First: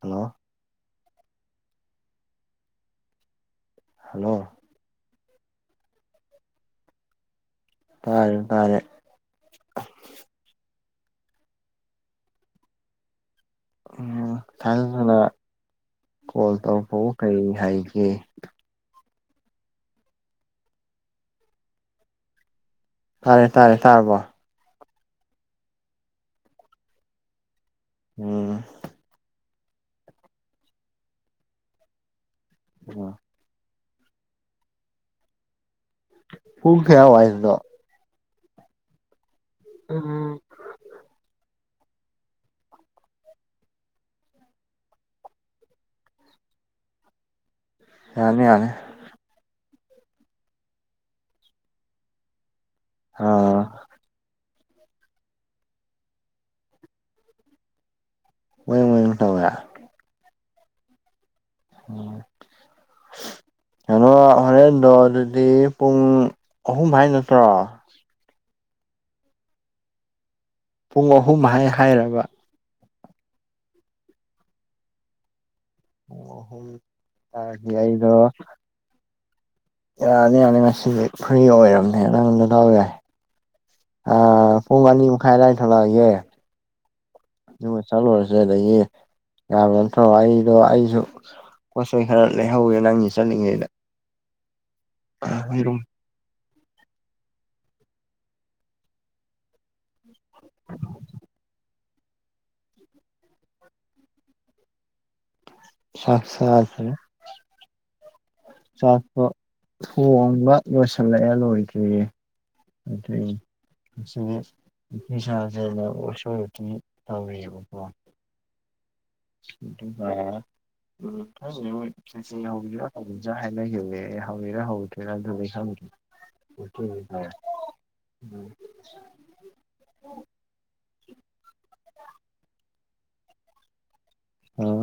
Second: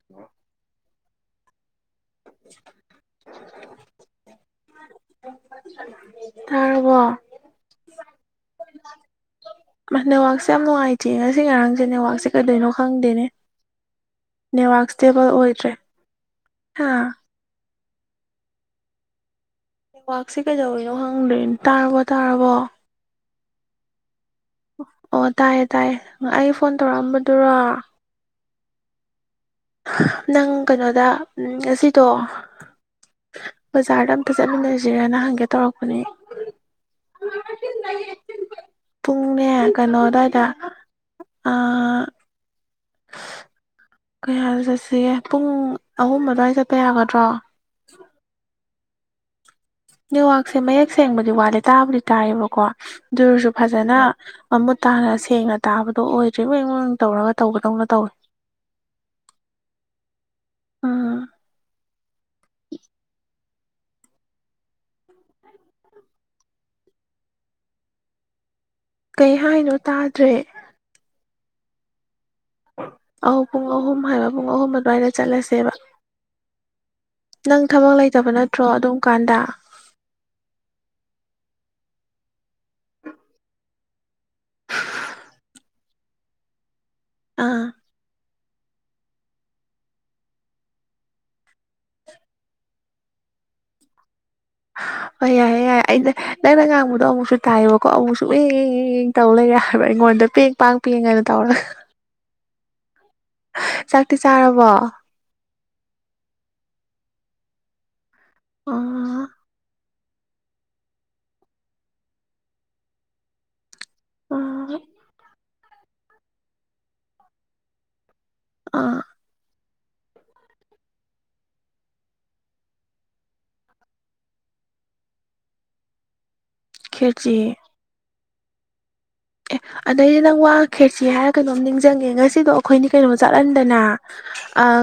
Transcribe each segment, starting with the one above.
ꯍꯜꯜ‌ꯣ [unintelligible] hello ꯇꯥꯔꯕꯣ ꯇꯥꯏꯌꯦ [unintelligible] ꯅꯦꯠꯋꯥꯛꯁꯦ ꯌꯥꯝ ꯅꯨꯡꯉꯥꯏꯇꯦ ꯉꯁꯤ ꯉꯔꯥꯡꯁꯦ ꯅꯦꯠꯋꯥꯛꯁꯦ ꯀꯩꯗꯣꯏꯅꯣ ꯈꯪꯗꯦꯅꯦ ꯎꯝ ꯅꯦꯋꯥꯛ ꯏꯁꯇꯦꯕꯜ ꯊꯥꯖꯗꯅ ꯑꯣꯏꯗ꯭ꯔꯦ ꯀꯣꯜ ꯍꯥ ꯇꯧꯔꯛꯄꯕꯨ ꯀꯩ ꯍꯥꯏꯒꯦ ꯋꯥꯛꯁꯦ ꯀꯩꯗꯧꯔꯤꯅꯣ ꯍꯪꯗꯣꯏꯅꯣ ꯇꯥꯔꯕꯣ ꯇꯥꯔꯕꯣ ꯇꯥꯔꯦ ꯇꯥꯔꯦ ꯇꯥꯔꯕꯣ ꯑꯣ ꯇꯥꯏꯌꯦ ꯇꯥꯏꯌꯦ ꯑꯩ ꯐꯣꯟ ꯇꯧꯔꯛꯑꯝꯕꯗꯨꯔꯣ ꯎꯝ ꯅꯪ ꯀꯩꯅꯣꯗ ꯑꯁꯤꯗꯣ ꯎ ꯕꯖꯥꯔꯗ ꯑꯝꯇ ꯆꯠꯃꯤꯟꯅꯁꯤꯔꯦꯅ ꯍꯪꯒꯦ ꯇꯧꯔꯛꯄꯅꯦ ꯄꯨꯡ ꯀꯌꯥ ꯋꯥꯏꯗꯣ ꯄꯨꯡꯅꯦ ꯀꯩꯅꯣ ꯑꯗꯨꯋꯥꯏꯗ ꯑ ꯀꯌꯥꯗ ꯆꯠꯁꯤꯒꯦ ꯄꯨꯡ ꯑꯍꯨꯝ ꯑꯗꯨꯋꯥꯏ ꯆꯠꯄ ꯌꯥꯒꯗ꯭ꯔꯣ ꯌꯥꯅꯤ ꯌꯥꯅꯦ ꯅꯦꯠꯋꯥꯔꯛꯁꯦ ꯃꯌꯦꯛ ꯁꯦꯡꯕꯗꯤ ꯋꯥꯠꯂꯦ ꯇꯥꯕꯨꯗꯤ ꯇꯥꯏꯌꯦꯕꯀꯣ ꯑꯗꯨ ꯑꯣꯏꯔꯁꯨ ꯑꯥ ꯐꯖꯅ ꯃꯃꯨꯠ ꯇꯥꯅ ꯁꯦꯡꯅ ꯇꯥꯕꯗꯣ ꯑꯣꯏꯗ꯭ꯔꯤ ꯋꯦꯡ ꯋꯦꯡ ꯇꯧꯔꯒ ꯇꯧꯕꯗꯧꯅ ꯇꯧꯏ ꯋꯦꯡ ꯋꯦꯡ ꯇꯧꯋꯦ ꯎꯝ [inaudible] ꯀꯩꯅꯣ ꯍꯣꯔꯦꯟꯗꯣ ꯑꯗꯨꯗꯤ ꯄꯨꯡ ꯑꯍꯨꯝ ꯍꯥꯏ ꯅꯠꯇ꯭ꯔꯣ ꯀꯩ ꯍꯥꯏꯅꯣ ꯇꯥꯗ꯭ꯔꯦ ꯄꯨꯡ ꯑꯍꯨꯝ ꯍꯥꯏ ꯍꯥꯏꯔꯕ ꯑꯧ ꯄꯨꯡ ꯑꯍꯨꯝ ꯍꯥꯏꯕ ꯄꯨꯡ ꯑꯍꯨꯝ ꯑꯗꯨꯋꯥꯏꯗ ꯆꯠꯂꯁꯦꯕ ꯄꯨꯡ ꯑꯍꯨꯝ ꯅꯪ ꯇꯥꯔꯗꯤ ꯊꯕꯛ ꯑꯩꯗꯣ ꯂꯩꯇꯕ ꯅꯠꯇ꯭ꯔꯣ ꯑꯗꯨꯝ ꯀꯥꯟꯗ ꯌꯥꯅꯤ ꯌꯥꯅꯤ ꯉꯁꯤꯁꯦ ꯐ꯭ꯔꯤ ꯑꯣꯏꯔꯕꯅꯦ ꯅꯪ ꯅꯗꯥꯎ ꯌꯥꯏ ꯑ ꯄꯨꯡ ꯑꯅꯤ ꯃꯈꯥꯏ ꯑꯗ꯭ꯋꯥꯏꯗ ꯊꯣꯛꯂꯛꯑ ꯒꯦ ꯑꯥ ꯑꯗꯨꯒ‌ꯆꯠꯂꯨꯔꯖꯤ ꯑꯗꯨꯗ ꯂꯩꯌꯦ ꯌꯥꯕ ꯅꯠꯇ꯭ꯔꯣ ꯑꯩꯗꯣ ꯑꯩꯁꯨ ꯄꯣꯠꯆꯩ ꯈꯔ ꯂꯩꯍꯧꯋꯦ ꯅꯪꯒꯤ ꯆꯠꯂꯤꯉꯩꯗ ꯍ ꯌꯥꯏꯌꯦ ꯍꯩꯔꯨꯝ ꯌꯥꯏꯌꯦ ꯑꯩꯗ ꯅꯪꯩꯅ ꯉꯥꯡꯕꯗꯣ ꯑꯃꯨꯛꯁꯨ ꯇꯥꯏꯌꯦꯕꯀꯣ ꯑꯃꯨꯛꯁꯨ ꯑꯦꯡ ꯑꯦꯡ ꯇꯧ ꯂꯩꯔꯦ ꯍꯥꯏꯕ ꯑꯩꯉꯣꯟꯗ ꯄꯦꯡ ꯄꯥꯡ ꯄꯦꯡꯒꯅ ꯇꯧꯔꯒ [inaudible] ꯆꯥꯛꯇꯤ ꯆꯥꯔꯕꯣ ꯆꯥꯛ ꯆꯥꯈ꯭ꯔꯦ ꯆꯥꯛꯇꯣ ꯑꯣ ꯊꯣꯡꯕ ꯂꯣꯏꯁꯤꯜꯂꯛꯑꯦ ꯂꯣꯏꯗ꯭ꯔꯤꯌꯦ ꯑꯗꯨꯏꯅꯦ ꯑꯁꯤ ꯑꯣ ꯁꯥꯥꯁꯦꯅꯁꯕꯇꯤ ꯇꯧꯔꯤꯕꯀꯣ ꯑꯥ [unintelligible] ꯎꯝ ꯈꯪꯉꯦ ꯃꯣꯏ ꯆꯆ ꯍꯧꯖꯤꯔ ꯍꯧꯖꯤꯁꯤ꯭ꯔꯥ ꯍꯥꯏꯅꯈꯤꯕꯅꯦ ꯍꯧꯔꯤꯔꯥ ꯍꯧꯗ꯭ꯔꯦꯅ ꯑꯗꯨꯗꯤ ꯈꯪꯗꯦ ꯈꯦꯆꯤ [unintelligible] ꯑꯦ ꯑꯗꯩꯗꯤ ꯅꯪ ꯋꯥ ꯈꯦꯠꯁꯤ ꯍꯥꯏꯔ ꯀꯩꯅꯣꯝ ꯅꯤꯡꯁꯤꯡꯉꯦ ꯉꯁꯤꯗꯣ ꯑꯩꯈꯣꯏꯅꯤ ꯀꯩꯅꯣꯝ ꯆꯠꯍꯟꯗꯅ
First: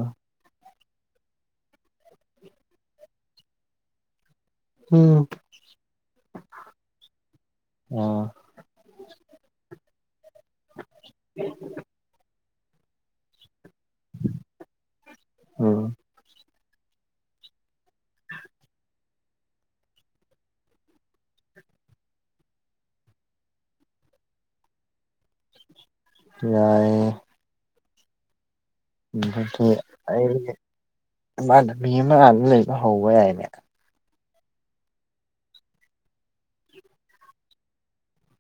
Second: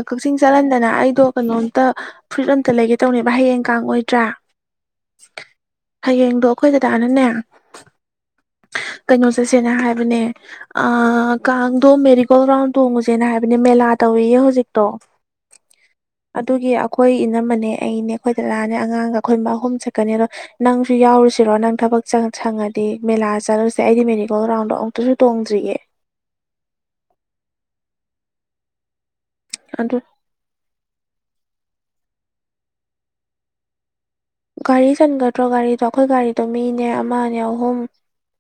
ꯀꯛꯆꯤꯡ ꯆꯠꯍꯟꯗꯅ ꯑꯩꯗꯣ ꯀꯩꯅꯣꯝꯇ ꯐꯨꯔꯤꯠ ꯑꯝꯇ ꯂꯩꯒꯦ ꯇꯧꯅꯦꯕ ꯍꯌꯦꯡ ꯀꯥꯡ ꯑꯣꯏꯗ꯭ꯔꯥ ꯍꯌꯦꯡꯗꯣ ꯑꯩꯈꯣꯏ ꯗꯗꯥꯅꯅꯦ ꯑꯣ ꯀꯩꯅꯣ ꯆꯠꯁꯦꯅ ꯍꯥꯏꯕꯅꯦ ꯑ ꯀꯥꯡꯗꯣ ꯃꯦꯔꯤꯒꯣꯜ ꯔꯥꯎꯟ ꯇꯣꯡꯉꯨꯁꯦꯅ ꯍꯥꯏꯕꯅꯦ ꯃꯦꯂꯥ ꯇꯧꯏꯌꯦ ꯍꯧꯖꯤꯛꯇꯣ ꯎꯝ ꯑꯗꯨꯒꯤ ꯑꯩꯈꯣꯏ ꯏꯅꯝꯃꯅꯦ ꯑꯩꯅꯦ ꯑꯩꯈꯣꯏ ꯗꯗꯥꯅꯦ ꯑꯉꯥꯡꯒ ꯑꯩꯈꯣꯏ ꯑꯍꯨꯝ ꯆꯠꯀꯅꯤꯕ ꯅꯪꯁꯨ ꯌꯥꯎꯔꯨꯁꯤꯔꯣ ꯅꯪ ꯊꯕꯛ ꯁꯪꯉꯗꯤ ꯃꯦꯂꯥ ꯆꯠꯂꯨꯁꯤ ꯁ ꯑꯩꯗꯤ ꯃꯦꯅꯤꯀꯦꯜ ꯒ꯭ꯔꯥꯎꯟꯗ ꯑꯃꯨꯛꯇꯁꯨ ꯇꯣꯡꯗ꯭ꯒꯦ ꯌꯥꯏ ꯑꯗꯨꯗꯒꯤ ꯑꯗꯨ ꯑꯩ ꯃꯥꯃꯗ ꯃꯤ ꯑꯃ ꯑꯗꯨ ꯂꯩꯕ ꯍꯧꯕ ꯌꯥꯏꯅꯦ ꯒꯥꯔꯤ ꯆꯟꯒꯗ꯭ꯔꯣ ꯒꯥꯔꯤꯗꯣ ꯑꯩꯈꯣꯏ ꯒꯥꯔꯤꯗꯣ ꯃꯤꯅꯦ ꯑꯃꯅꯦ ꯑꯍꯨꯝ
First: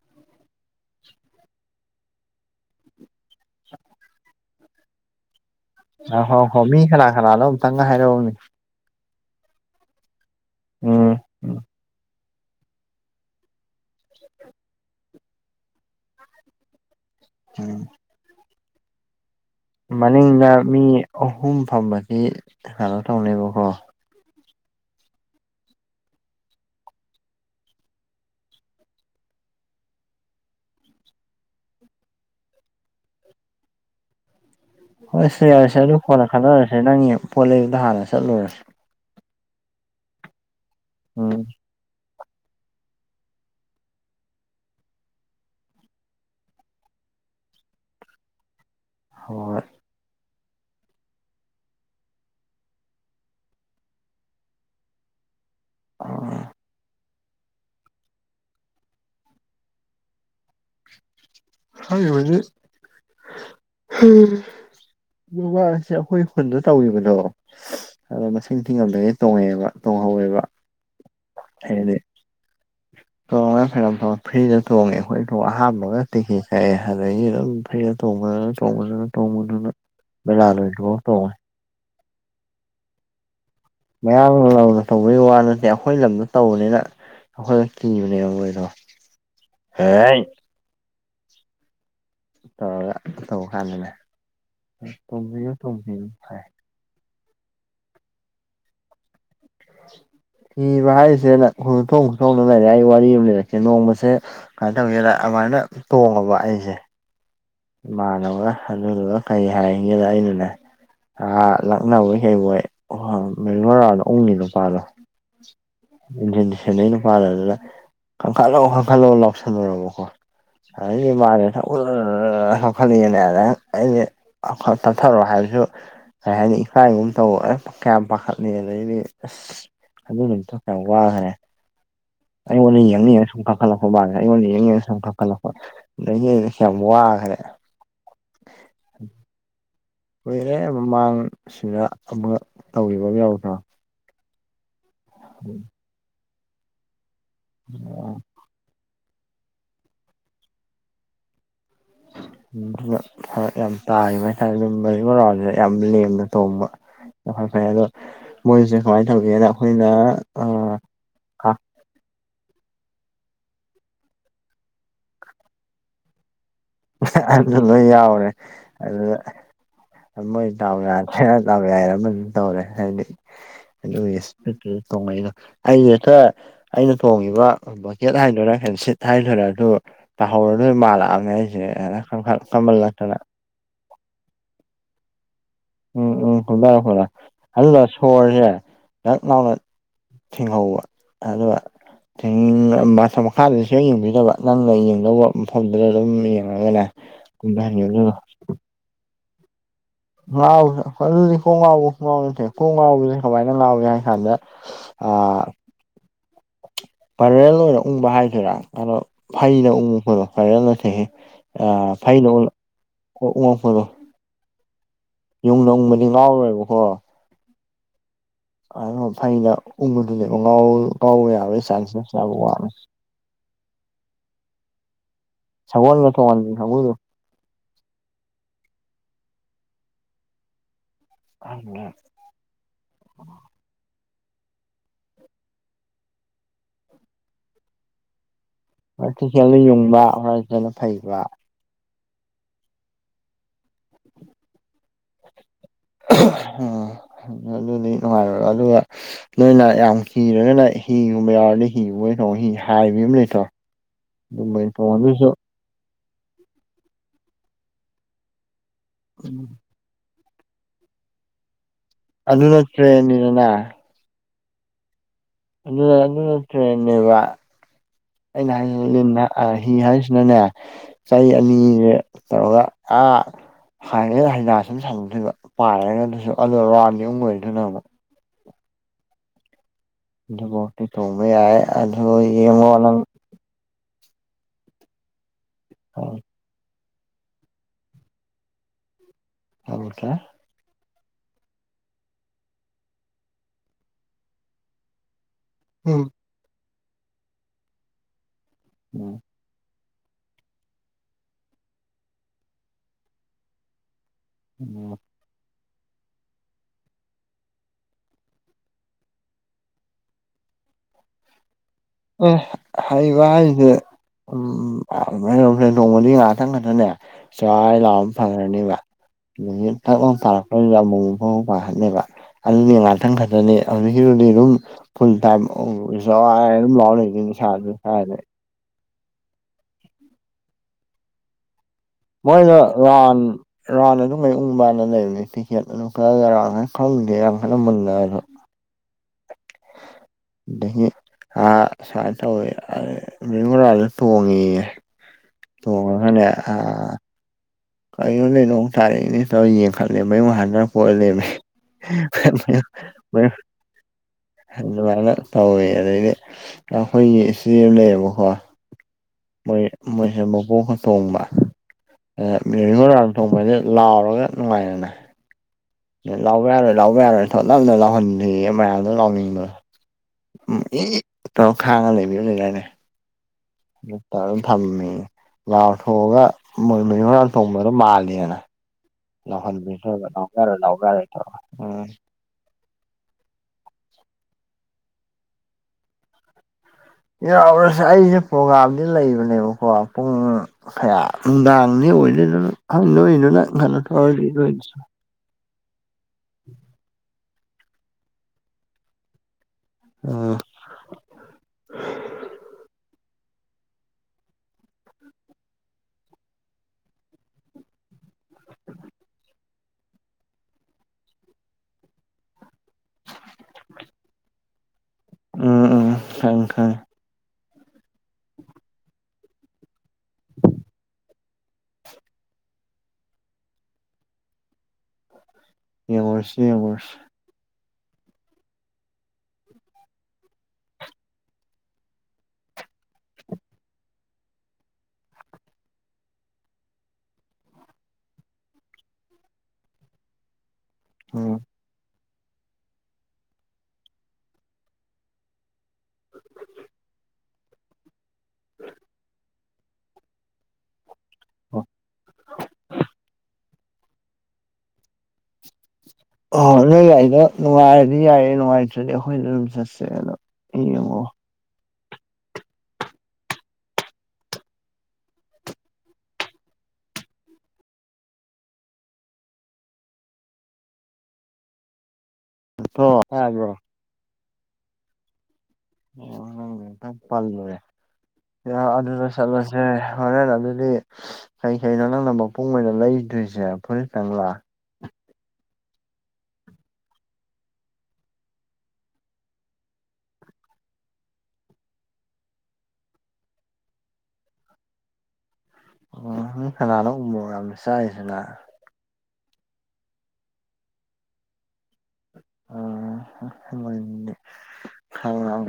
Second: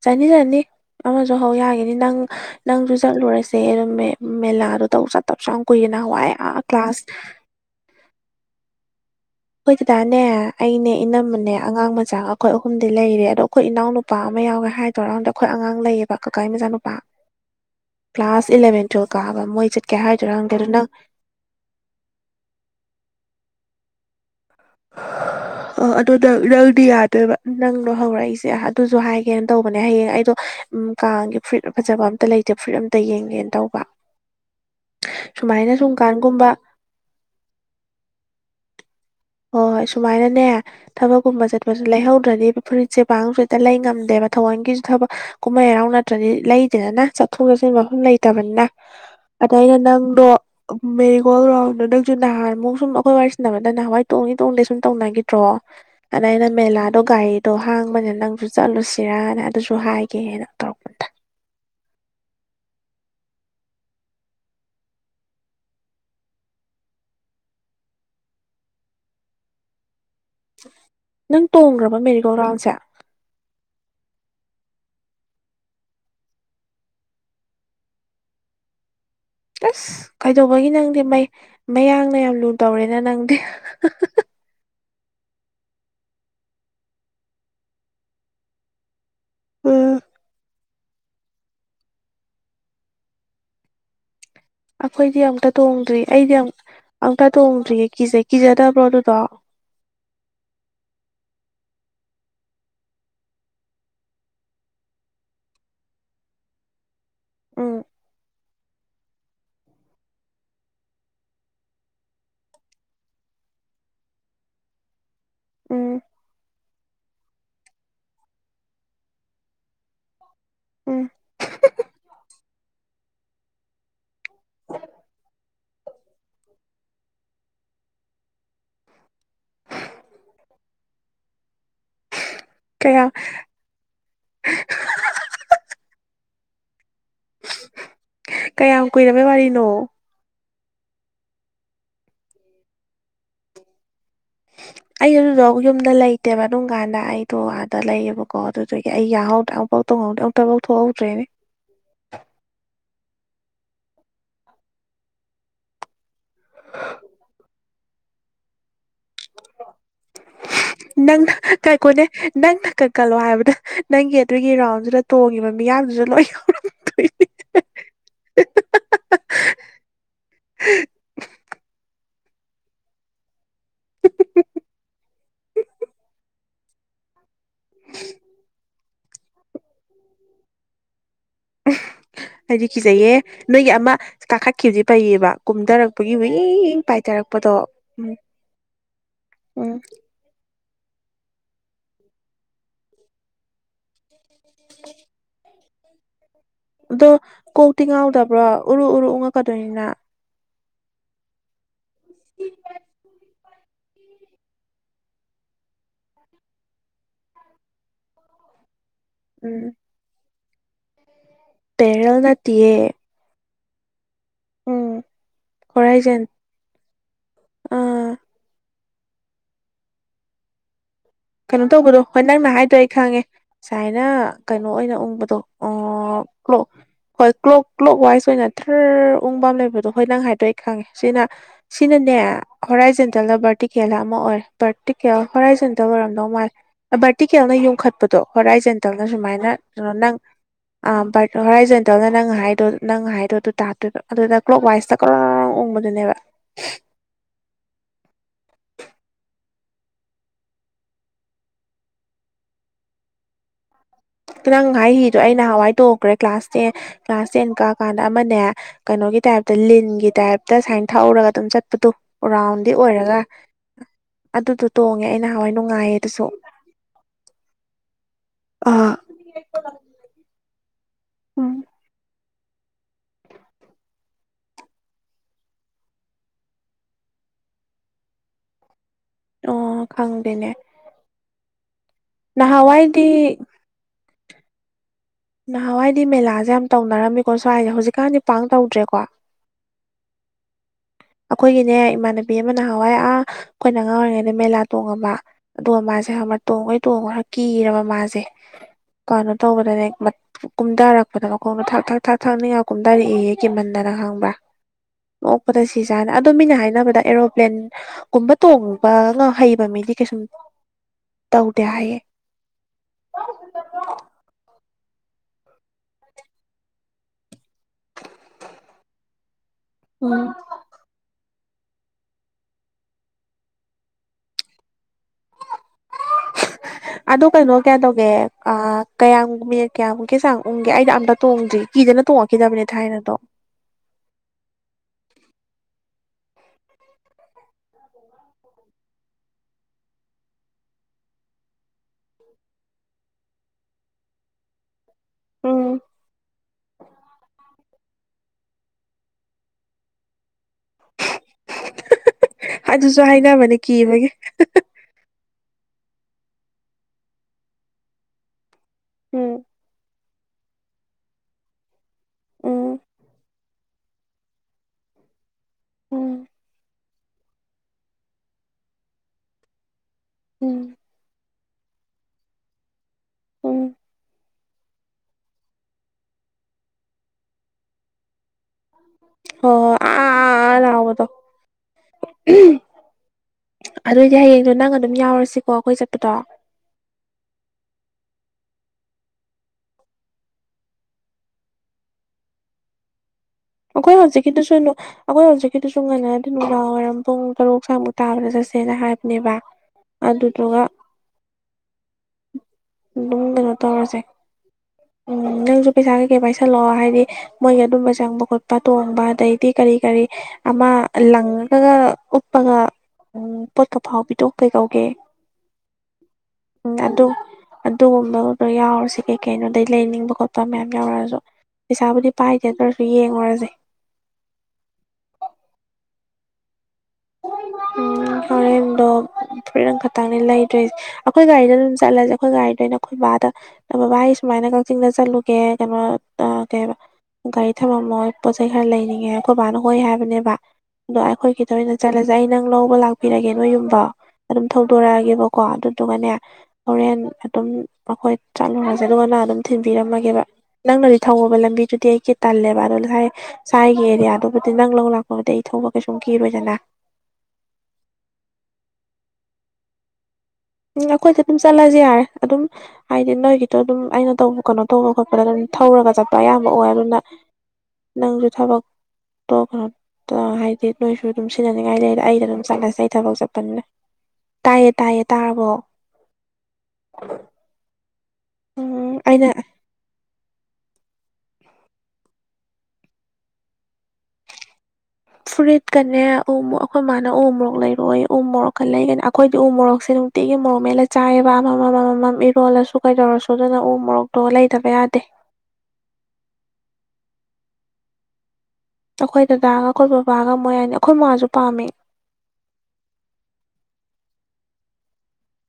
ꯆꯅꯤ ꯆꯅꯤ ꯑꯃꯁꯨ ꯍꯧ ꯌꯥꯈꯤꯅꯤ ꯅꯪ ꯅꯪꯁꯨ ꯆꯠꯂꯨꯔꯁꯦ ꯑꯗꯨꯝ ꯃꯦꯂꯥꯗꯣ ꯇꯧ ꯆ ꯇꯧ ꯆ ꯀꯨꯏꯒꯅ ꯍꯋꯥꯏ ꯑ ꯀ꯭ꯂꯥꯁ ꯈꯤꯇꯪꯒ ꯍꯥꯏꯔꯛꯎꯅꯤ ꯍꯣꯏ ꯗꯥꯅꯦ ꯑꯩꯅꯦ ꯎꯝ ꯏꯅꯝꯕꯅꯦ ꯑꯉꯥꯡ ꯃꯆꯥ ꯑꯩꯈꯣꯏ ꯑꯍꯨꯝꯗꯤ ꯂꯩꯔꯦ ꯑꯗꯣ ꯑꯩꯈꯣꯏ ꯏꯅꯥꯎ ꯅꯨꯄꯥ ꯑꯃ ꯌꯥꯎꯋꯦ ꯍꯥꯏꯗꯧꯔꯀꯥꯟꯗ ꯑꯩꯈꯣꯏ ꯑꯉꯥꯡ ꯂꯩꯌꯦꯕ ꯀꯀꯥ ꯃꯆꯥꯅꯄꯥ [unintelligible] ꯎꯝ ꯀ꯭ꯂꯥꯁ ꯏꯂꯦꯚꯦꯟ ꯇ꯭ꯋꯦꯜ ꯀꯥꯕ ꯃꯣꯏ ꯆꯠꯀꯦ ꯍꯥꯏꯗꯣꯏꯔ ꯃꯅꯤꯡꯗ ꯈꯪꯗꯦ ꯑꯗꯨ ꯃꯤ ꯅꯪ ꯑꯍꯨꯝ ꯐꯕꯒꯤ ꯀꯩꯅꯣ ꯇꯧꯅꯦꯕꯀꯣ [unintelligible] ꯑ ꯑꯗꯨꯗ ꯅꯪꯗꯤ ꯌꯥꯗꯣꯏꯕ ꯅꯪꯗꯣ ꯍꯧꯔꯛꯏꯁꯦ ꯑꯗꯨꯁꯨ ꯍꯥꯏꯒꯦꯅ ꯇꯧꯕꯅꯦ ꯍꯌꯦꯡ ꯑꯩꯗꯣ ꯎꯝ ꯀꯥꯡꯒꯤꯦ ꯐꯨꯏꯠ ꯐꯖꯕ ꯑꯝꯇ ꯂꯩꯇꯦ ꯐꯨꯏꯠ ꯑꯝꯇ ꯌꯦꯡꯒꯦꯅ ꯇꯧꯕ ꯍꯣꯏꯁꯨ ꯁꯨꯃꯥꯏꯅ ꯌꯥꯔꯁꯦ ꯑꯗꯨ ꯁꯨꯝ ꯀꯣꯟꯅ ꯀꯥꯟꯒꯨꯝꯕ ꯈꯟꯅꯔꯁꯦ ꯅꯪꯒꯤ ꯄꯣꯠ ꯂꯩꯕꯗ ꯍꯥꯟꯅ ꯆꯠꯂꯨꯔꯁꯤ ꯍꯣꯏ ꯍꯣꯏ ꯁꯨꯃꯥꯏꯅꯅꯦ ꯎꯝ ꯊꯕꯛꯀꯨꯝꯕ ꯆꯠꯄ ꯁꯨ ꯂꯩꯍꯧꯗ꯭ꯔꯗꯤ ꯐꯨꯔꯤꯠꯁꯦ ꯄꯥꯡꯁꯨ ꯍꯦꯛꯇ ꯂꯩ ꯉꯝꯗꯦꯕ ꯊꯧꯋꯥꯟꯒꯤꯁꯨ ꯊꯕꯛ ꯀꯨꯝꯍꯩ ꯍꯔꯥꯎ ꯅꯠꯇ꯭ꯔꯗꯤ ꯂꯩꯗꯦꯗꯅ ꯆꯠꯊꯣꯛ ꯆꯠꯁꯤꯟ ꯃꯐꯝ ꯂꯩꯇꯕꯅꯤꯅ ꯑꯗ ꯍꯣꯏ ꯑꯩꯅ ꯅꯪꯗꯣ ꯃꯦꯔꯤ ꯒꯣꯜ ꯔꯥꯎꯟ ꯑꯗꯨꯗꯁꯨ ꯅꯍꯥꯟꯃꯨꯛ ꯁꯨꯝ ꯑꯩꯈꯣꯏ ꯋꯥꯔꯤ ꯁꯟꯅꯅꯕꯗ ꯅꯍꯥꯟꯋꯥꯏ ꯇꯣꯡꯉꯤ ꯇꯣꯡꯗꯦ ꯁꯨꯝ ꯇꯧꯅꯈꯤ ꯭ꯔꯣ ꯑꯅꯩꯅ ꯃꯦꯂ ꯑꯗꯣ ꯒꯥꯔꯤꯗꯣ ꯍꯥꯡꯕꯅꯦ ꯅꯪꯁꯨ ꯆꯠꯂꯨꯁꯤꯔꯅ ꯑꯗꯨꯁꯨ ꯍꯥꯏꯒꯦꯅ ꯇꯧꯔꯛꯄ ꯍꯥꯏ ꯍꯧꯖꯤ ꯌꯣꯒꯥꯁꯦ ꯑꯩꯈꯣꯏ ꯈꯨꯟꯗ ꯇꯧꯔꯤꯕꯗꯣ ꯑꯗꯣ ꯃꯁꯤꯡ ꯊꯤꯡꯉꯝꯗꯒꯤ ꯇꯣꯡꯉꯛꯑꯦꯕ ꯇꯣꯡꯍꯧꯋꯦꯕ ꯅꯪ ꯍꯥꯏꯗꯤ ꯇꯣꯡꯈ꯭ꯔꯕ ꯃꯦꯔꯤꯒꯣ ꯔꯥꯎꯟꯁꯦ ꯇꯣꯡꯉꯒ ꯐꯅ ꯐ ꯐ꯭ꯔꯤꯗ ꯇꯣꯡꯉꯦ ꯑꯩꯈꯣꯏꯣꯡ ꯑꯍꯥꯟꯕꯒ ꯇꯤꯀꯦ ꯀꯥꯛꯑꯦ ꯑꯗꯒꯤ ꯑꯗꯨꯝ ꯐꯩꯅ ꯇꯣꯡꯕꯗꯨꯅ ꯇꯣꯡꯕꯗꯨꯅ ꯇꯣꯡꯕꯗꯨꯅ ꯑꯁ ꯕꯦꯂꯥ ꯀꯩꯗꯧꯕꯒꯤ ꯂꯣꯏꯗ꯭ꯔꯤꯐꯥꯎ ꯅꯪꯗꯤ ꯇꯣꯡꯉꯦ ꯃꯩ ꯃꯌꯥꯡꯅ ꯌꯥꯝ ꯂꯨ ꯇꯧꯔꯦꯅ ꯅꯪꯗꯤ ꯃꯌꯥꯡ ꯂꯥꯎꯅ ꯇꯧꯕꯒꯤ ꯋꯥ ꯅꯠꯇꯦ ꯑꯈꯣꯏ ꯂꯝꯗ ꯇꯧꯕꯅꯤꯅ ꯑꯈꯣꯏꯗ ꯀꯤꯕꯅꯦꯕ ꯃꯣꯏꯗꯣ ꯎꯝ ꯍꯦꯑꯥꯏꯠ ꯇꯧꯔꯒ ꯇꯧ ꯀꯥꯟꯗꯅꯦ ꯑꯈꯣꯏꯗꯤ ꯑꯃꯝꯇꯥ ꯇꯣꯝꯕꯤꯌꯨ ꯇꯣꯡꯗ꯭ꯔꯤ ꯇꯣꯝꯕꯤꯌꯨ ꯑꯩꯗꯤ ꯍꯥꯏ ꯑꯝ ꯑꯝꯇꯥ ꯇꯣꯡꯗ꯭ꯔꯤꯌꯦ ꯀꯖꯩ ꯀꯤꯖꯗꯕ꯭ꯔꯣ ꯑꯗꯨꯗꯣ ꯊꯤꯕ ꯍꯥꯏꯔꯤꯁꯦꯅ ꯈꯨ ꯊꯣꯡ ꯈꯨ ꯊꯣꯡꯗ ꯂꯩꯔꯦ ꯑꯩ ꯋꯥꯔꯤ ꯑꯃ ꯂꯤꯔꯛꯀꯦ ꯅꯣꯡꯃꯁꯦ ꯀꯃꯥꯏꯅꯟ ꯇꯧꯒꯦꯗ ꯑꯗꯨꯃꯥꯏꯅ ꯇꯣꯡꯉꯕ ꯑꯩꯖꯦ ꯎꯝ ꯏꯃꯥꯟꯅꯕꯒ ꯑꯗꯨꯗꯨꯒ ꯀꯔꯤ ꯍꯥꯏꯔꯤꯒꯦꯗ ꯑꯩꯅꯅꯦ ꯑꯥ ꯂꯛꯅꯕꯣꯏ ꯍꯩꯕꯣꯏ [unintelligible] ꯃꯦꯔꯤꯒꯣꯟ ꯔꯥꯎꯟꯗ ꯎꯡꯉꯤ ꯅꯨꯄꯥꯗꯣ ꯎꯝ ꯏꯟꯖꯤꯟ ꯁꯦꯟꯅꯩ ꯅꯨꯄꯥ [unintelligible] ꯀꯟꯈꯠꯂꯣ ꯀꯟꯈꯠꯂꯣ ꯂꯥꯎꯁꯜꯂꯨꯔꯕ ꯎꯝ ꯑꯗꯩꯗꯤ [unintelligible] [unintelligible] ꯇꯞꯊꯔꯣ ꯍꯥꯏꯕꯁꯨ ꯀꯩ ꯍꯥꯏꯅꯤ ꯏꯀꯥꯏꯒꯨꯝ ꯇꯧ ꯑꯁ ꯀꯌꯥꯝ ꯄꯥꯈꯠꯂꯤ ꯑꯗꯩꯗꯤ ꯑꯁ ꯑꯗꯨ ꯅꯨꯃꯤꯠꯇꯨ ꯀꯌꯥꯝ ꯋꯥꯈ꯭ꯔꯦ ꯑꯩꯉꯣꯟꯗ ꯀꯌꯥꯝ ꯌꯦꯡꯉ ꯌꯦꯡꯉ ꯁꯨꯝ ꯀꯥꯟꯈꯠꯂꯛꯄ ꯃꯥꯖꯦ ꯑꯩꯉꯣꯟꯗ ꯌꯦꯡꯉ ꯌꯦꯡꯉ ꯁꯨꯝ ꯀꯥꯟꯈꯠꯂꯛ ꯑꯗꯒꯤ [unintelligible] ꯀꯌꯥꯝ ꯋꯥ ꯀꯌꯥꯝ ꯀꯨꯏꯔꯕꯩ ꯋꯥꯔꯤꯅꯣ ꯀꯨꯏꯔꯦ ꯃꯃꯥꯡ ꯁꯤꯗ ꯑꯃꯨꯔꯛ ꯇꯧꯒꯤꯕ ꯑꯃ ꯌꯥꯎꯗ꯭ꯔꯣ ꯑꯩ ꯑꯗꯨꯗꯣ ꯌꯨꯝꯗ ꯂꯩꯇꯦꯕ ꯑꯗꯨꯡ ꯀꯥꯟꯗ ꯑꯩꯗꯣ ꯑꯥꯗ ꯂꯩꯌꯦꯕꯀꯣ ꯑꯗꯨ ꯑꯗꯨꯒꯤ ꯑꯩ ꯌꯥꯎꯍꯧꯗ꯭ꯔꯦ ꯑꯃꯨꯛꯐꯥꯎ ꯇꯣꯡꯍꯧꯗꯦ ꯑꯃꯨꯛꯇꯥꯕꯨꯛ ꯊꯣꯍꯧꯗ꯭ꯔꯦꯃꯦ ꯅꯨꯃꯤꯠꯇꯨꯗ ꯐꯔꯛ ꯌꯥꯝ ꯇꯥꯒꯤꯕ ꯍꯥꯏꯇꯥꯔꯦ ꯑꯗꯨꯝ ꯃꯦꯔꯤꯒꯣꯟ ꯔꯥꯎꯟꯖꯦ ꯌꯥꯝ ꯂꯦꯝꯅ ꯇꯣꯡꯕ [unintelligible] ꯑꯗꯣ ꯃꯣꯏꯖꯦ ꯀꯃꯥꯏꯟ ꯇꯧꯒꯦꯅ ꯑꯈꯣꯏꯅ ꯅꯪ ꯉꯥꯏꯀꯣꯅꯦ ꯅꯪꯅ ꯀꯟꯀꯜꯂꯣ ꯍꯥꯏꯕꯗꯣ ꯅꯪꯒꯤ ꯑꯗꯨꯒꯤ ꯔꯥꯎꯟꯗꯨꯗ ꯇꯣꯡꯉꯤꯕ ꯃꯤꯌꯥꯝꯗꯨꯖꯨ ꯂꯣꯏ [inaudible] ꯑꯗꯨ ꯂꯣꯏ ꯌꯥꯎꯔꯦ ꯑꯗꯨꯗ ꯑꯥ ꯃꯣꯏ ꯗꯥꯎ ꯌꯥꯊ꯭ꯔꯤꯔꯥ ꯗꯥꯎ ꯌꯥꯏꯔꯥ ꯑꯃꯗꯤ ꯇꯧꯔꯦ ꯍꯥꯏꯗꯤ ꯑꯗꯨꯒꯤ ꯁ꯭ꯄꯤꯠꯇꯨꯗ ꯇꯣꯡꯉꯥꯏꯗꯣ ꯑꯩ ꯍꯦꯛꯇ ꯑꯩꯅ ꯇꯣꯡꯉꯤꯕ ꯕꯛꯀꯦꯠ ꯍꯥꯏꯗꯣꯏꯔꯥ ꯍꯦꯟꯁꯤꯠ ꯍꯥꯏꯗꯣꯏꯔꯥ ꯑꯗꯨ ꯇꯥꯍꯧꯔꯗꯣꯏ ꯃꯥꯜꯂꯛꯑꯝꯃꯦ [unintelligible] ꯑꯩꯗꯤ ꯀꯤꯖꯩꯌꯦ ꯀꯝꯃꯜꯂꯛꯇꯅ ꯅꯣꯏꯒꯤ ꯑꯃ ꯀꯥꯈꯠꯈꯤꯕꯗꯤ ꯐꯩꯌꯦꯕ ꯀꯨꯝꯗꯥꯔꯛꯄꯒꯤ ꯎꯝ ꯃꯥ ꯎꯝ ꯏꯤꯡ ꯍꯨꯟꯗꯔꯣ ꯍꯨꯟꯗꯔꯣ ꯄꯥꯏꯗꯥꯔꯛꯄꯗꯣ ꯑꯗꯨꯒ ꯎꯝ ꯁꯣꯔꯁꯦ ꯅꯛ ꯂꯥꯎꯅ ꯎꯝ ꯊꯤꯡꯍꯧꯕ ꯑꯗꯨꯒ ꯊꯤꯡ ꯃꯊꯛ ꯃꯈꯥꯗꯗꯤ ꯁꯨꯡꯌꯦꯡ ꯌꯦꯡꯕꯤꯗꯕ ꯅꯪꯅ ꯌꯦꯡꯗꯧꯕ ꯃꯐꯝꯗꯨꯗ ꯑꯗꯨꯝ ꯌꯦꯡꯉꯒꯅꯦ ꯀꯨꯝꯗꯍꯟꯒꯅꯨ ꯔꯥꯎ ꯎꯔꯨ ꯎꯔꯨ ꯎꯪꯉꯛꯀꯥꯗꯣꯏꯅꯤꯅ ꯉꯥꯎ [unintelligible] ꯑꯗꯨꯗꯤ ꯀꯣꯛ ꯉꯥꯎꯕ ꯈꯨꯉꯥꯎꯗꯣ ꯅꯠꯇꯦ ꯀꯣꯛ ꯉꯥꯎꯕꯖꯦ ꯀꯃꯥꯏꯅ ꯉꯥꯎꯒꯦ ꯍꯥꯏ ꯀꯥꯟꯗ ꯑꯥ [inaudible] ꯄꯔꯦꯜ ꯑꯣꯏꯅ ꯎꯨꯡꯕ ꯍꯥꯏꯗꯣꯏꯔꯥ ꯑꯗꯣ ꯎꯝ ꯐꯩꯅ ꯎꯨꯡꯉꯛꯕꯗꯣ ꯄꯏꯔꯦꯜ ꯅꯠꯇꯦꯍꯦ ꯑꯥ ꯄꯦꯔꯦꯜ ꯐꯩꯩꯅ ꯎꯡ ꯅꯠꯇꯤꯌꯦ ꯎꯡꯉꯛꯄꯗꯣ ꯎꯝ ꯌꯨꯡꯅ ꯎꯨꯡꯕꯗꯤ ꯍꯣꯔꯥꯏꯖꯟ ꯉꯥꯎꯔꯣꯏꯕ ꯀꯣ ꯑꯥ [unintelligible] ꯐꯩꯅ ꯎꯨꯡꯕꯗꯨꯅꯦꯕ ꯉꯥꯎ ꯉꯥꯎꯕ ꯀꯩꯅꯣ ꯌꯥꯕꯒꯤ ꯇꯧꯕꯗꯣ ꯆꯥꯟꯁꯦꯁ ꯍꯣꯏ ꯌꯥꯝ ꯅꯪꯅ ꯋꯥꯡꯉꯦ ꯍꯥꯏꯗꯣ ꯑꯩ ꯈꯪꯉꯦ ꯁꯥꯏꯅ ꯀꯩꯅꯣ ꯑꯣꯏꯅ ꯎꯨꯡꯕꯗꯣ ꯁꯒꯣꯜꯒ ꯇꯣꯡꯍꯟꯕꯤ ꯀꯡꯒꯨꯗꯣ ꯍꯣꯏ ꯀ꯭ꯂꯣꯛ ꯀ꯭ꯂꯣꯛ ꯋꯥꯏꯁ ꯑꯣꯏꯅ ꯊ꯭ꯔ ꯎꯪꯕ ꯑꯃ ꯂꯩꯕꯗꯣ ꯍꯣꯏ ꯅꯪ ꯍꯥꯏꯗꯣ ꯑꯩ ꯈꯪꯉꯦ ꯁꯤꯅ ꯁꯤꯅꯅꯦ ꯍꯣꯔꯥꯏꯖꯦꯟꯇꯦꯜꯗ ꯚ꯭ꯔꯇꯤ ꯈꯦꯜꯂ ꯑꯃ ꯑꯣꯏ ꯄ꯭ꯔꯇꯤꯀꯦꯜ ꯍꯣꯔꯥꯏꯖꯟ ꯇ‌ꯦꯜ ꯑꯣꯏꯔꯝꯗꯧ ꯃꯥꯜ ꯚ꯭ꯔꯇꯤꯀꯦꯜꯅ ꯌꯨꯡꯈꯠꯄꯗꯣ ꯍꯣꯔꯥꯏꯖꯟ ꯇꯜꯅ ꯁꯨꯃꯥꯏꯅ ꯚꯔꯇꯤꯀꯦꯜꯗ [unintelligible] ꯌꯨꯡꯕ ꯅꯪ ꯍꯣꯔꯥꯏꯖꯟꯗ ꯑ ꯐꯩꯕ ꯚ꯭ꯔꯠ ꯍ‌ꯣꯔꯥꯏꯖꯟ ꯇꯧꯅ ꯅꯪ ꯍꯥꯏꯗꯣ ꯅꯪ ꯍꯥꯏꯔꯣ ꯑꯗꯨ ꯇꯥꯗꯣꯏꯕ ꯑꯗꯨꯅ ꯀ꯭ꯂꯣꯛ ꯋꯥꯏꯁꯇ [unintelligible] ꯎꯝ ꯑꯗꯨꯗꯤ ꯅꯨꯡꯉꯥꯏꯔ ꯑꯗꯨꯒ ꯅꯣꯏꯅ ꯌꯥꯝ ꯀꯤꯔꯒꯅ ꯍꯤꯒꯨꯝꯕ ꯌꯥꯎꯔꯗꯤ ꯍꯤꯒꯨꯝꯕ ꯊꯣꯡꯉ ꯍꯤ ꯍꯥꯏꯕ ꯑꯃ ꯂꯩꯇ꯭ꯔꯣ ꯅꯪ ꯑꯗꯨꯃꯥꯏꯅ ꯍꯥꯏ ꯇꯧ ꯍꯤꯗꯣ ꯑ ꯑꯗꯨꯁꯨ ꯅꯍꯥꯟꯋꯥꯏ ꯇꯣꯛꯈ꯭ꯔꯦ ꯀ꯭ꯂꯥꯁ ꯇꯦꯟ ꯀ꯭ꯂꯥꯁ ꯇꯦꯟ ꯀꯥ ꯀꯥꯟꯗ ꯑꯃꯅꯦ ꯀꯩꯅꯣꯒꯤ ꯇꯥꯏꯞꯇ ꯂꯤꯟꯒꯤ ꯇꯥꯏꯞꯇ ꯁꯨꯃꯥꯏꯅ ꯊꯧꯔꯒ ꯑꯗꯨꯝ ꯆꯠꯄꯗꯣ ꯑꯗꯨꯅ ꯔꯥꯎꯟꯗꯤ ꯑꯣꯏꯔꯒ ꯇ꯭ꯔꯦꯟꯅꯤꯗꯅ ꯑꯗꯨꯗꯣ ꯇꯣꯡꯉꯦ ꯑꯩ ꯅꯍꯋꯥꯏ ꯑꯗꯨꯅ ꯑꯗꯨꯅ ꯇ꯭ꯔꯦꯟꯅꯦꯕ ꯑꯩꯅ ꯑꯥ ꯍꯥꯏꯅꯤꯅ ꯍꯤ ꯍꯥꯏꯁꯤꯅꯅꯦ ꯆꯍꯤ ꯎꯝ ꯑꯅꯤꯁꯦ ꯇꯧꯔꯒ ꯑꯥ ꯍꯥꯏ ꯍꯩꯩꯅ ꯁꯨꯝ ꯁꯝꯗꯣꯏꯕ ꯄꯥꯏꯔꯅ ꯑꯗꯨꯁꯨ ꯑꯗꯨ ꯔꯥꯎꯟꯗꯤ ꯎ ꯑꯣꯏꯗꯣꯏ ꯅꯪ ꯑꯣ ꯈꯪꯗꯦꯅꯦ ꯑꯗꯨꯐꯥꯎꯇꯤ ꯇꯧꯕ ꯌꯥꯏ ꯑꯗꯨ ꯌꯦꯡꯉꯣ ꯅꯪ ꯅꯍꯥꯟꯋꯥꯏꯗꯤ ꯅꯍꯥꯟꯋꯥꯏꯗꯤ ꯃꯦꯂꯥꯁꯦ ꯌꯥꯝ ꯇꯧꯅꯔꯝꯃꯤꯀꯣ ꯁ꯭ꯋꯥꯏꯁꯦ ꯍꯧꯖꯤꯛꯀꯥꯟꯗꯤ ꯄꯥꯛ ꯇꯧꯗ꯭ꯔꯦꯀꯣ ꯇꯧꯗꯔꯦ ꯑꯩꯈꯣꯏꯒꯤꯅꯦ ꯏꯃꯥꯟꯅꯕꯤ ꯑꯃ ꯅꯍꯥꯟꯋꯥꯏ ꯑꯥ ꯑꯩꯈꯣꯏꯅ ꯑꯉꯥꯡ ꯑꯣꯏꯔꯤꯉꯩꯗ ꯃꯦꯂꯥ ꯇꯣꯡꯉꯕ ꯑꯗꯨꯒ ꯃꯥꯁꯦ ꯇꯣꯡꯉꯩ ꯇꯣꯡꯉ ꯈꯔ ꯀꯤꯔꯕ ꯃꯥꯁꯦ ꯀꯩꯅꯣ ꯇꯧꯕꯗꯅꯦ ꯀꯨꯝꯗꯔꯛꯄꯗ ꯃꯈꯣꯡꯗꯣ ꯊ ꯊ ꯊꯛ ꯊꯛ ꯅꯤꯛꯑ ꯌꯜ ꯀꯨꯝꯊꯔꯛꯌꯦ ꯀꯤꯃꯟꯗꯅ ꯍꯪꯕ꯭ꯔꯥ ꯎꯝ ꯅꯣꯛꯄꯗꯁꯤ ꯁꯤꯖꯥꯅ ꯑꯗꯣ ꯃꯤꯅ ꯍꯥꯏꯅꯕꯗ ꯑꯦꯔꯣꯄ꯭ꯂꯦꯟꯒꯨꯝꯕ ꯇꯣꯡꯕꯒ ꯍꯩꯕ ꯃꯤꯗꯤ ꯀꯩꯁꯨꯝ ꯇꯧꯗꯦ ꯍꯥꯏ ꯑꯦ ꯍꯩꯕ ꯍꯥꯏꯁꯦ ꯎꯝ ꯑꯦꯔꯣꯄ꯭ꯂꯦꯟ ꯇꯣꯡꯕꯗꯤ ꯉꯥꯛꯇꯪ ꯈꯛꯇꯅꯦ ꯁ꯭ꯋꯥꯏ ꯂꯥꯎ ꯐꯪꯈ꯭ꯔꯅꯦꯕ ꯃꯤꯅꯠ ꯇꯛ ꯂꯥꯎꯅ ꯎꯝ ꯇꯥꯔꯛꯄꯗꯨꯗ ꯑꯃꯨꯛ ꯃꯨꯛ ꯐꯪ ꯄꯥꯏꯈꯠꯅꯦꯕꯥ ꯑꯗꯨꯗꯤ ꯉꯥꯛꯇꯪ ꯈꯛꯇꯅꯦ ꯑꯗꯨꯗꯒꯤꯗꯤ ꯑꯗꯨꯝ ꯐꯨꯜ ꯇꯥꯏꯝ ꯑꯣ [unintelligible] ꯑꯗꯨ ꯀꯩꯅꯣ ꯀꯌꯥ ꯇꯧꯒꯦ ꯑꯥ ꯀꯌꯥꯝ ꯃꯤꯅꯠ ꯀꯌꯥꯃꯨꯛꯀꯤ ꯆꯥꯡ ꯎꯡꯒꯦ ꯑꯩꯩꯗꯤ ꯑꯝꯇ ꯇꯣꯡꯗ꯭ꯔꯤ ꯀꯤꯗꯅ ꯃꯣꯏꯗꯣ ꯇꯣꯡꯉꯛꯈꯤꯗꯕꯅꯦ ꯊꯥꯏꯅꯗꯣ ꯔꯥꯎꯟ ꯔꯥꯟꯎ ꯑꯗꯨꯒꯩ ꯎꯡꯕꯅ ꯂꯩꯕꯅꯦ ꯇꯤꯀꯦꯠ ꯑꯗꯨꯝ ꯀꯛ ꯑꯒ ꯔꯥꯟꯎ ꯈꯔ ꯈꯪꯗꯦ ꯌꯥꯝ ꯀꯟꯅ ꯃꯨꯟꯅ ꯑꯩꯁꯨ [inaudible] ꯑꯗꯒꯤ ꯑꯥ ꯁꯨꯃꯥꯏꯅ ꯇꯧꯋꯦ ꯑꯗꯩꯩ ꯕꯤꯃꯨꯔꯗꯥ ꯇꯣꯡꯉꯦꯌꯦ ꯎꯝ ꯇꯣꯡꯉꯒꯅꯦ ꯑꯥ ꯀꯩꯅꯣꯅꯦ ꯅꯣꯡ ꯇꯥꯔꯛꯑꯦꯅꯦ ꯇꯧꯔ ꯌꯦꯡꯈꯠꯂꯦ ꯃꯌꯨꯡ ꯍꯥꯟꯗꯔꯛ ꯄ ꯑꯣꯏꯂꯩꯔꯝꯃꯦ ꯍꯦ ꯃꯌꯨꯡ ꯑꯗꯨꯁꯨ ꯃꯌꯨꯡ ꯍꯥꯏꯅꯕꯅꯦ ꯀꯤꯕꯒꯤ ꯑꯗꯨꯃꯥꯏꯅ ꯇꯧꯋꯦ ꯑꯗꯩꯗꯤ ꯑꯩꯈꯣꯏꯒꯤ ꯏꯆꯦ ꯑꯃ ꯂꯩꯌꯦꯕꯀꯣ ꯎꯝ ꯃꯣꯏ ꯃꯣꯏꯁꯦ ꯃꯕꯣꯛꯀ ꯇꯣꯡꯕ ꯑꯗꯥ ꯎꯝ ꯕꯦꯍꯨ ꯔꯥꯎꯟ ꯇꯣꯡꯕꯁꯦ ꯂꯥꯎꯔꯒ ꯅꯨꯡꯉꯥꯏꯗꯅ ꯎꯝ ꯂꯥꯎꯕ ꯌꯥꯔꯣꯏ ꯂꯥꯎꯕ ꯌꯥꯔꯣꯏ ꯊꯣꯠꯅꯝꯗꯅ ꯂꯥꯎꯍꯟꯗꯦꯌꯦ ꯃꯌꯥꯝꯗꯣ ꯂꯥꯎꯅꯤꯡꯗꯅ ꯎꯝ ꯏꯤꯛ ꯏꯤꯛ ꯇꯧꯔ ꯈꯥꯡꯉꯒ ꯂꯩꯕꯤ ꯑꯃ ꯂꯩꯗꯥꯏꯅꯦ ꯎꯝ ꯑꯗꯨꯝ ꯇꯧꯔꯥ ꯐꯝꯃꯦꯌꯦ ꯂꯥꯎꯊꯣꯛꯑꯒ ꯃꯣꯏ ꯃꯔꯤ ꯃꯉꯥ ꯇꯣꯡꯕꯒ ꯃꯥꯜꯂꯦꯅ ꯍꯣꯏ ꯍꯣꯏ [unintelligible] ꯑꯗꯨꯏꯗꯤ ꯍꯥꯌꯦꯡꯗꯣ ꯅꯪ ꯑꯗꯨꯝ ꯌꯥꯎꯔꯁꯤꯀꯣ ꯑꯩꯈꯣꯏ ꯆꯠꯄꯗꯣ ꯌꯥꯎꯔꯁꯦ ꯑꯩꯁꯦ ꯄ꯭ꯔꯣꯒꯥꯝꯗꯤ ꯂꯩꯕꯅꯦꯕꯀꯣ ꯄꯨꯡ ꯀꯌꯥ ꯅꯨꯡꯗꯥꯡꯅꯤ ꯑꯣꯏꯗꯣꯏꯅꯦ ꯑꯗꯨꯅ ꯈꯪꯗꯕꯩ ꯅꯪ ꯑꯩꯈꯣꯏ ꯍꯧꯖꯤꯛꯀꯤꯗꯨꯁꯨ ꯅꯨ ꯑꯩꯈꯣꯏ ꯍꯧꯖꯤꯛꯀꯤꯗꯤꯁꯨꯨ ꯉꯟꯅꯗꯨ ꯅꯨꯡꯗꯥꯡꯋꯥꯏꯔꯝ ꯄꯨꯡ ꯇꯥꯔꯨꯛ ꯁ꯭ꯋꯥꯏꯃꯨꯛ ꯇꯥꯕꯗ ꯆꯠꯁꯦꯅ ꯍꯥꯏꯕꯅꯦꯕ ꯎꯝ ꯑꯗꯨꯗꯨꯒ ꯑꯗꯨꯝ ꯀꯩꯅꯣ ꯇꯧꯔꯁꯦ ꯎꯝ ꯅꯪꯁꯨ ꯄꯩꯁꯥ ꯀꯩꯀꯩ ꯄꯥꯏꯁꯜꯂꯛꯑꯣ ꯍꯥꯏꯗꯤ ꯃꯣꯏꯒꯤ ꯑꯗꯨꯝꯕ ꯆꯪꯕ ꯈꯣꯠꯄ ꯇꯣꯡꯕ ꯑꯗꯩꯗꯤ ꯀꯔꯤ ꯀꯔꯤ ꯑꯃ ꯂꯪꯉꯥꯒꯒ ꯎꯞꯄꯒ ꯎꯝ ꯄꯣꯠꯀ ꯐꯥꯎꯕꯤꯗꯣ ꯀꯩ ꯀꯧꯒꯦ ꯎꯝ ꯎꯝ ꯈꯪꯉꯦ ꯈꯪꯉꯦ ꯑꯗꯨꯒꯨꯝꯕꯒ ꯈꯔ ꯌꯥꯎꯔꯁꯤ ꯀꯩ ꯀꯩꯅꯣ ꯑꯗꯩ ꯂꯩꯅꯤꯡꯕ ꯈꯣꯠꯄ ꯃꯌꯥꯝ ꯌꯥꯎꯔꯛꯑꯁꯨ ꯄꯩꯁꯥꯕꯨꯗꯤ ꯄꯥꯏꯗꯦ ꯑꯗꯨ ꯑꯣꯏꯔꯁꯨ ꯌꯦꯡꯉꯨꯔꯁꯦ ꯌꯦꯡꯉꯨꯔꯁꯤ ꯌꯦꯡꯉꯨꯔꯁꯤ ꯎꯝ ꯍꯣꯔꯦꯟꯗꯣ ꯐꯨꯔꯤꯠ ꯑꯝꯈꯛꯇꯪꯅꯦ ꯂꯩꯗꯣꯏꯁꯦ ꯑꯩꯈꯣꯏ ꯒꯥꯔꯤꯗ ꯑꯗꯨꯝ ꯆꯠꯂꯁꯦ ꯑꯩꯈꯣꯏ ꯒꯥꯔꯤꯗꯅ ꯑꯩꯈꯣꯏ ꯕꯥꯗ ꯕꯥꯕꯥ ꯑꯩ ꯁꯨꯃꯥꯏꯅ ꯀꯛꯆꯤꯡꯗ ꯆꯠꯂꯨꯒꯦ ꯀꯩꯅꯣ ꯑꯥ ꯀꯩ ꯑꯕꯥ ꯒꯥꯔꯤ ꯊꯝꯃꯝꯃꯣ ꯑꯩ ꯄꯣꯠ ꯆꯩꯩ ꯈꯔ ꯂꯩꯅꯤꯡꯉꯦ ꯑꯩꯈꯣꯏ ꯕꯥꯅ ꯍꯣꯏ ꯍꯥꯏꯕꯅꯦꯕ ꯑꯗ ꯎꯝ ꯑꯩꯈꯣꯏꯒꯤꯗ ꯑꯣꯏꯅ ꯆꯠꯂꯁꯦ ꯑꯩ ꯅꯪ ꯂꯧꯕ ꯂꯥꯛꯄꯤꯔꯒꯦ ꯅꯣꯏ ꯌꯨꯝꯕꯥꯎ ꯑꯗꯨꯝ ꯊꯧꯗꯣꯔꯛꯑꯒꯦꯕꯀꯣ ꯑꯗꯨꯗꯨꯒꯅꯦ ꯍꯣꯔꯦꯟ ꯑꯗꯨꯝ ꯑꯥꯈꯣꯏ ꯆꯠꯂꯨꯔꯁꯦ ꯑꯗꯨꯒ ꯅꯪ ꯑꯗꯨꯝ ꯊꯤꯟꯕꯤꯔꯝꯃꯒꯦꯕ ꯅꯪꯅꯗꯤ ꯊꯧꯑꯣꯕ ꯍꯣꯏ ꯂꯝꯕꯤꯗꯨꯗꯤ ꯑꯩꯗꯤ ꯇꯜꯂꯦꯕ ꯑꯗꯣ ꯁꯥꯏ ꯁꯥꯏꯒꯤ ꯑꯦꯔꯤꯌꯥꯗꯨꯕꯨꯗꯤ ꯅꯪ ꯂꯧ ꯂꯥꯛꯄꯕꯨꯗꯤ ꯑꯩ ꯊꯧꯕꯥ ꯀꯩꯁꯨꯝ ꯀꯤꯔꯣꯏꯗꯅ ꯑꯣ ꯅꯣꯏ ꯒꯥꯔꯤꯗꯣ ꯅꯨꯡꯉꯥꯏꯔꯗꯤ ꯌꯥꯏꯌꯦ ꯅꯨꯡꯉꯥꯏꯇ꯭ꯔꯗꯤ ꯑꯩꯈꯣꯏꯗ ꯑꯗꯨꯝ ꯆꯠꯁꯦ ꯑꯗꯣ ꯎꯝ ꯌꯦꯡꯉꯣ ꯑꯩꯈꯣꯏꯗ ꯑꯗꯨꯝ ꯆꯠꯂꯁꯦ ꯌꯥꯔꯦ ꯑꯗꯨꯝ ꯍꯥꯏꯗꯤ ꯅꯣꯏꯒꯤꯗꯣ ꯑꯗꯨꯝ ꯑꯩꯅ ꯇꯧꯕ ꯀꯩꯅꯣ ꯇꯧꯕ ꯈꯣꯠꯄꯗ ꯑꯗꯨꯝ ꯊꯧꯔꯒ ꯆꯠꯄ ꯑꯌꯥꯝꯕ ꯑꯣꯏ ꯑꯗꯨꯅ ꯅꯪꯁꯨ ꯊꯕꯛꯇꯣ ꯑꯥ ꯑꯥ ꯍꯥꯏꯗꯤ ꯅꯣꯏꯁꯨ ꯑꯗꯨꯝ ꯁꯤꯟꯖꯤꯟꯅꯅꯤꯡꯉꯥꯏ ꯂꯩꯗ ꯑꯩꯗ ꯑꯗꯨꯝ ꯆꯠꯂꯁꯦ ꯑꯩꯒꯤ ꯅꯠꯇ꯭ꯔꯣ ꯊꯕꯛ ꯇꯥꯕ꯭ꯔꯣ ꯆꯠꯄꯅꯤꯅꯥ ꯇꯥꯏꯌꯦ ꯇꯥꯏꯌꯦ ꯇꯥꯔꯕꯣ ꯎꯝ ꯉꯛꯇꯪ ꯄꯜꯂꯨꯔꯦ ꯌꯥꯏ ꯎꯝ ꯑꯗꯨꯗ ꯑꯩꯅ ꯆꯠꯂꯁꯦ ꯁꯦ ꯍꯣꯔꯦꯟ ꯑꯗꯨꯗꯤ ꯀꯩꯀꯩꯅꯣ ꯅꯪꯅ ꯃꯄꯨꯡ ꯑꯣꯏꯅ ꯂꯩꯗꯣꯏꯁꯦ ꯐꯨꯔꯤꯠ ꯇꯪꯂꯥ ꯐꯨꯔꯤꯠꯀꯅꯦ ꯎꯃꯣ ꯑꯩꯈꯣꯏ ꯃꯥꯅ ꯎꯃꯣꯔꯣꯛ ꯂꯩꯔꯛ ꯑꯣꯌꯦ ꯎꯃꯣꯔꯣꯛꯀ ꯂꯩꯒꯅꯤ ꯑꯩꯈꯣꯏꯗꯤ ꯎꯃꯣꯔꯣꯛꯁꯦ ꯅꯨꯡꯇꯤꯒꯤ ꯃꯣꯔꯣꯛ ꯃꯦꯠꯂ ꯆꯥꯏꯌꯦꯕ ꯑꯃꯃꯝ ꯃꯝ ꯃꯝ ꯃꯝ ꯏꯔꯣꯜꯂꯁꯨ ꯀꯩꯗꯧꯔꯁꯨ ꯑꯗꯨꯅ ꯎꯃꯣꯔꯣꯛꯇꯣ ꯂꯩꯇꯕ ꯌꯥꯗꯦ ꯎ ꯅꯪ ꯀꯅꯥꯅꯣ ꯎꯕ ꯌꯥꯝꯅ ꯆꯥꯏꯔꯤꯁꯤꯅ ꯑꯩꯈꯣꯏ ꯗꯗꯥꯒ ꯑꯩꯈꯣꯏ ꯕꯕꯥꯒ ꯃꯣꯏ ꯍꯥꯏꯅꯤ ꯑꯩꯈꯣꯏ ꯃꯥꯁꯨ ꯄꯥꯝꯃꯤ ꯑꯣꯣꯏꯅꯦ ꯍ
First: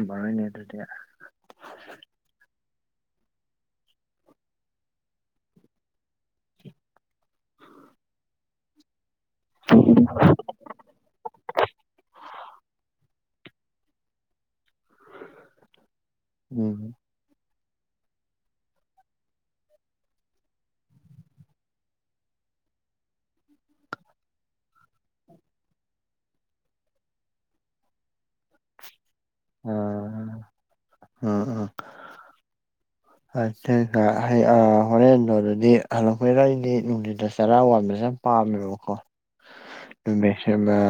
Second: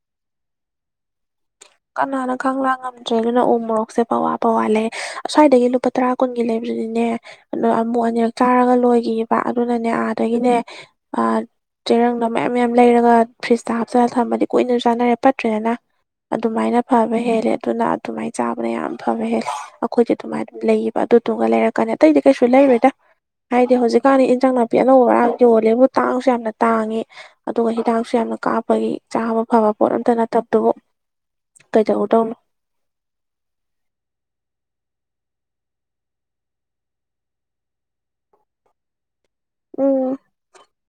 ꯍꯣꯏꯅꯦ ꯑꯗꯨꯗꯤ ꯀꯅꯥꯅ ꯀꯪꯂꯥ ꯉꯝꯗ꯭ꯔꯦ ꯑꯗꯨꯅ ꯎ ꯃꯣꯔꯣꯛꯁꯦ ꯄꯋꯥꯕꯋꯥꯠ ꯂꯩꯦ ꯑꯁ꯭ꯋꯥꯏꯗꯒꯤ ꯂꯨꯄꯥ ꯇꯔꯥ ꯀꯨꯟꯒꯤ ꯂꯩꯕꯗꯨꯗꯤꯅꯦ ꯑꯗ ꯑꯃꯨꯛ ꯑꯅꯤꯔꯛ ꯆꯥꯔꯒ ꯂꯣꯏꯈꯤ ꯑꯗꯨꯅꯅꯦ ꯑꯥꯗꯒꯤꯅꯦ ꯆꯦꯔꯪꯗꯣ ꯃꯌꯥꯝ ꯃꯌꯥꯝ ꯂꯩꯔꯒ ꯐ꯭ꯔꯤꯖꯇ ꯍꯥꯞꯆꯜꯂꯒ ꯊꯃꯗꯤ ꯀꯨꯏꯅꯁꯨ ꯆꯥꯅꯔꯦ ꯄꯠꯇ꯭ꯔꯦꯗꯅ ꯑꯗꯨꯃꯥꯏꯅ ꯎꯝ ꯐꯕ ꯍꯦꯜꯂꯦ ꯑꯗꯨꯅ ꯑꯗꯨꯃꯥꯏꯅ ꯆꯥꯕꯅ ꯌꯥꯝ ꯐꯋꯦ ꯍ ꯑꯩꯈꯣꯏꯗꯤ ꯑꯗꯨꯃꯥꯏꯅ ꯑꯗꯨꯝ ꯂꯩꯌꯦꯕ ꯑꯗꯨꯗꯨꯒ ꯂꯩꯔ ꯀꯅ ꯑꯇꯩꯗꯤ ꯀꯩꯁꯨ ꯂꯩꯔꯦꯗ ꯍꯥꯏꯗꯤ ꯍꯧꯖꯤꯛꯀꯥꯟꯗꯤ ꯏꯟꯖꯥꯡ ꯅꯥꯄꯤ ꯑꯅꯧꯕ ꯑꯔꯥꯡ ꯌꯣꯜꯂꯦꯕꯨ ꯇꯥꯡꯁꯨ ꯌꯥꯝꯅ ꯇꯥꯡꯏꯤ ꯑꯗꯨꯒ ꯍꯤꯗꯥꯛꯁꯨ ꯌꯥꯝꯅ ꯀꯥꯞꯄꯒꯤ ꯆꯥꯕ ꯐꯕ ꯑ ꯄꯣꯠ ꯑꯝꯇ ꯅꯠꯇꯕꯗꯨꯕꯨ ꯎꯝ ꯎꯝ ꯀꯩꯗꯧꯗꯧꯅꯣ [inaudible] ꯍꯣꯔꯦꯟꯗꯣ ꯑꯗꯨꯗꯤ ꯍꯜꯂꯛꯄꯔ ꯑꯩꯗꯤ ꯅꯨꯡꯊꯠꯇ ꯆꯔꯥ ꯋꯥꯟꯕ ꯆꯝ ꯄꯥꯝꯀꯣ ꯎꯝ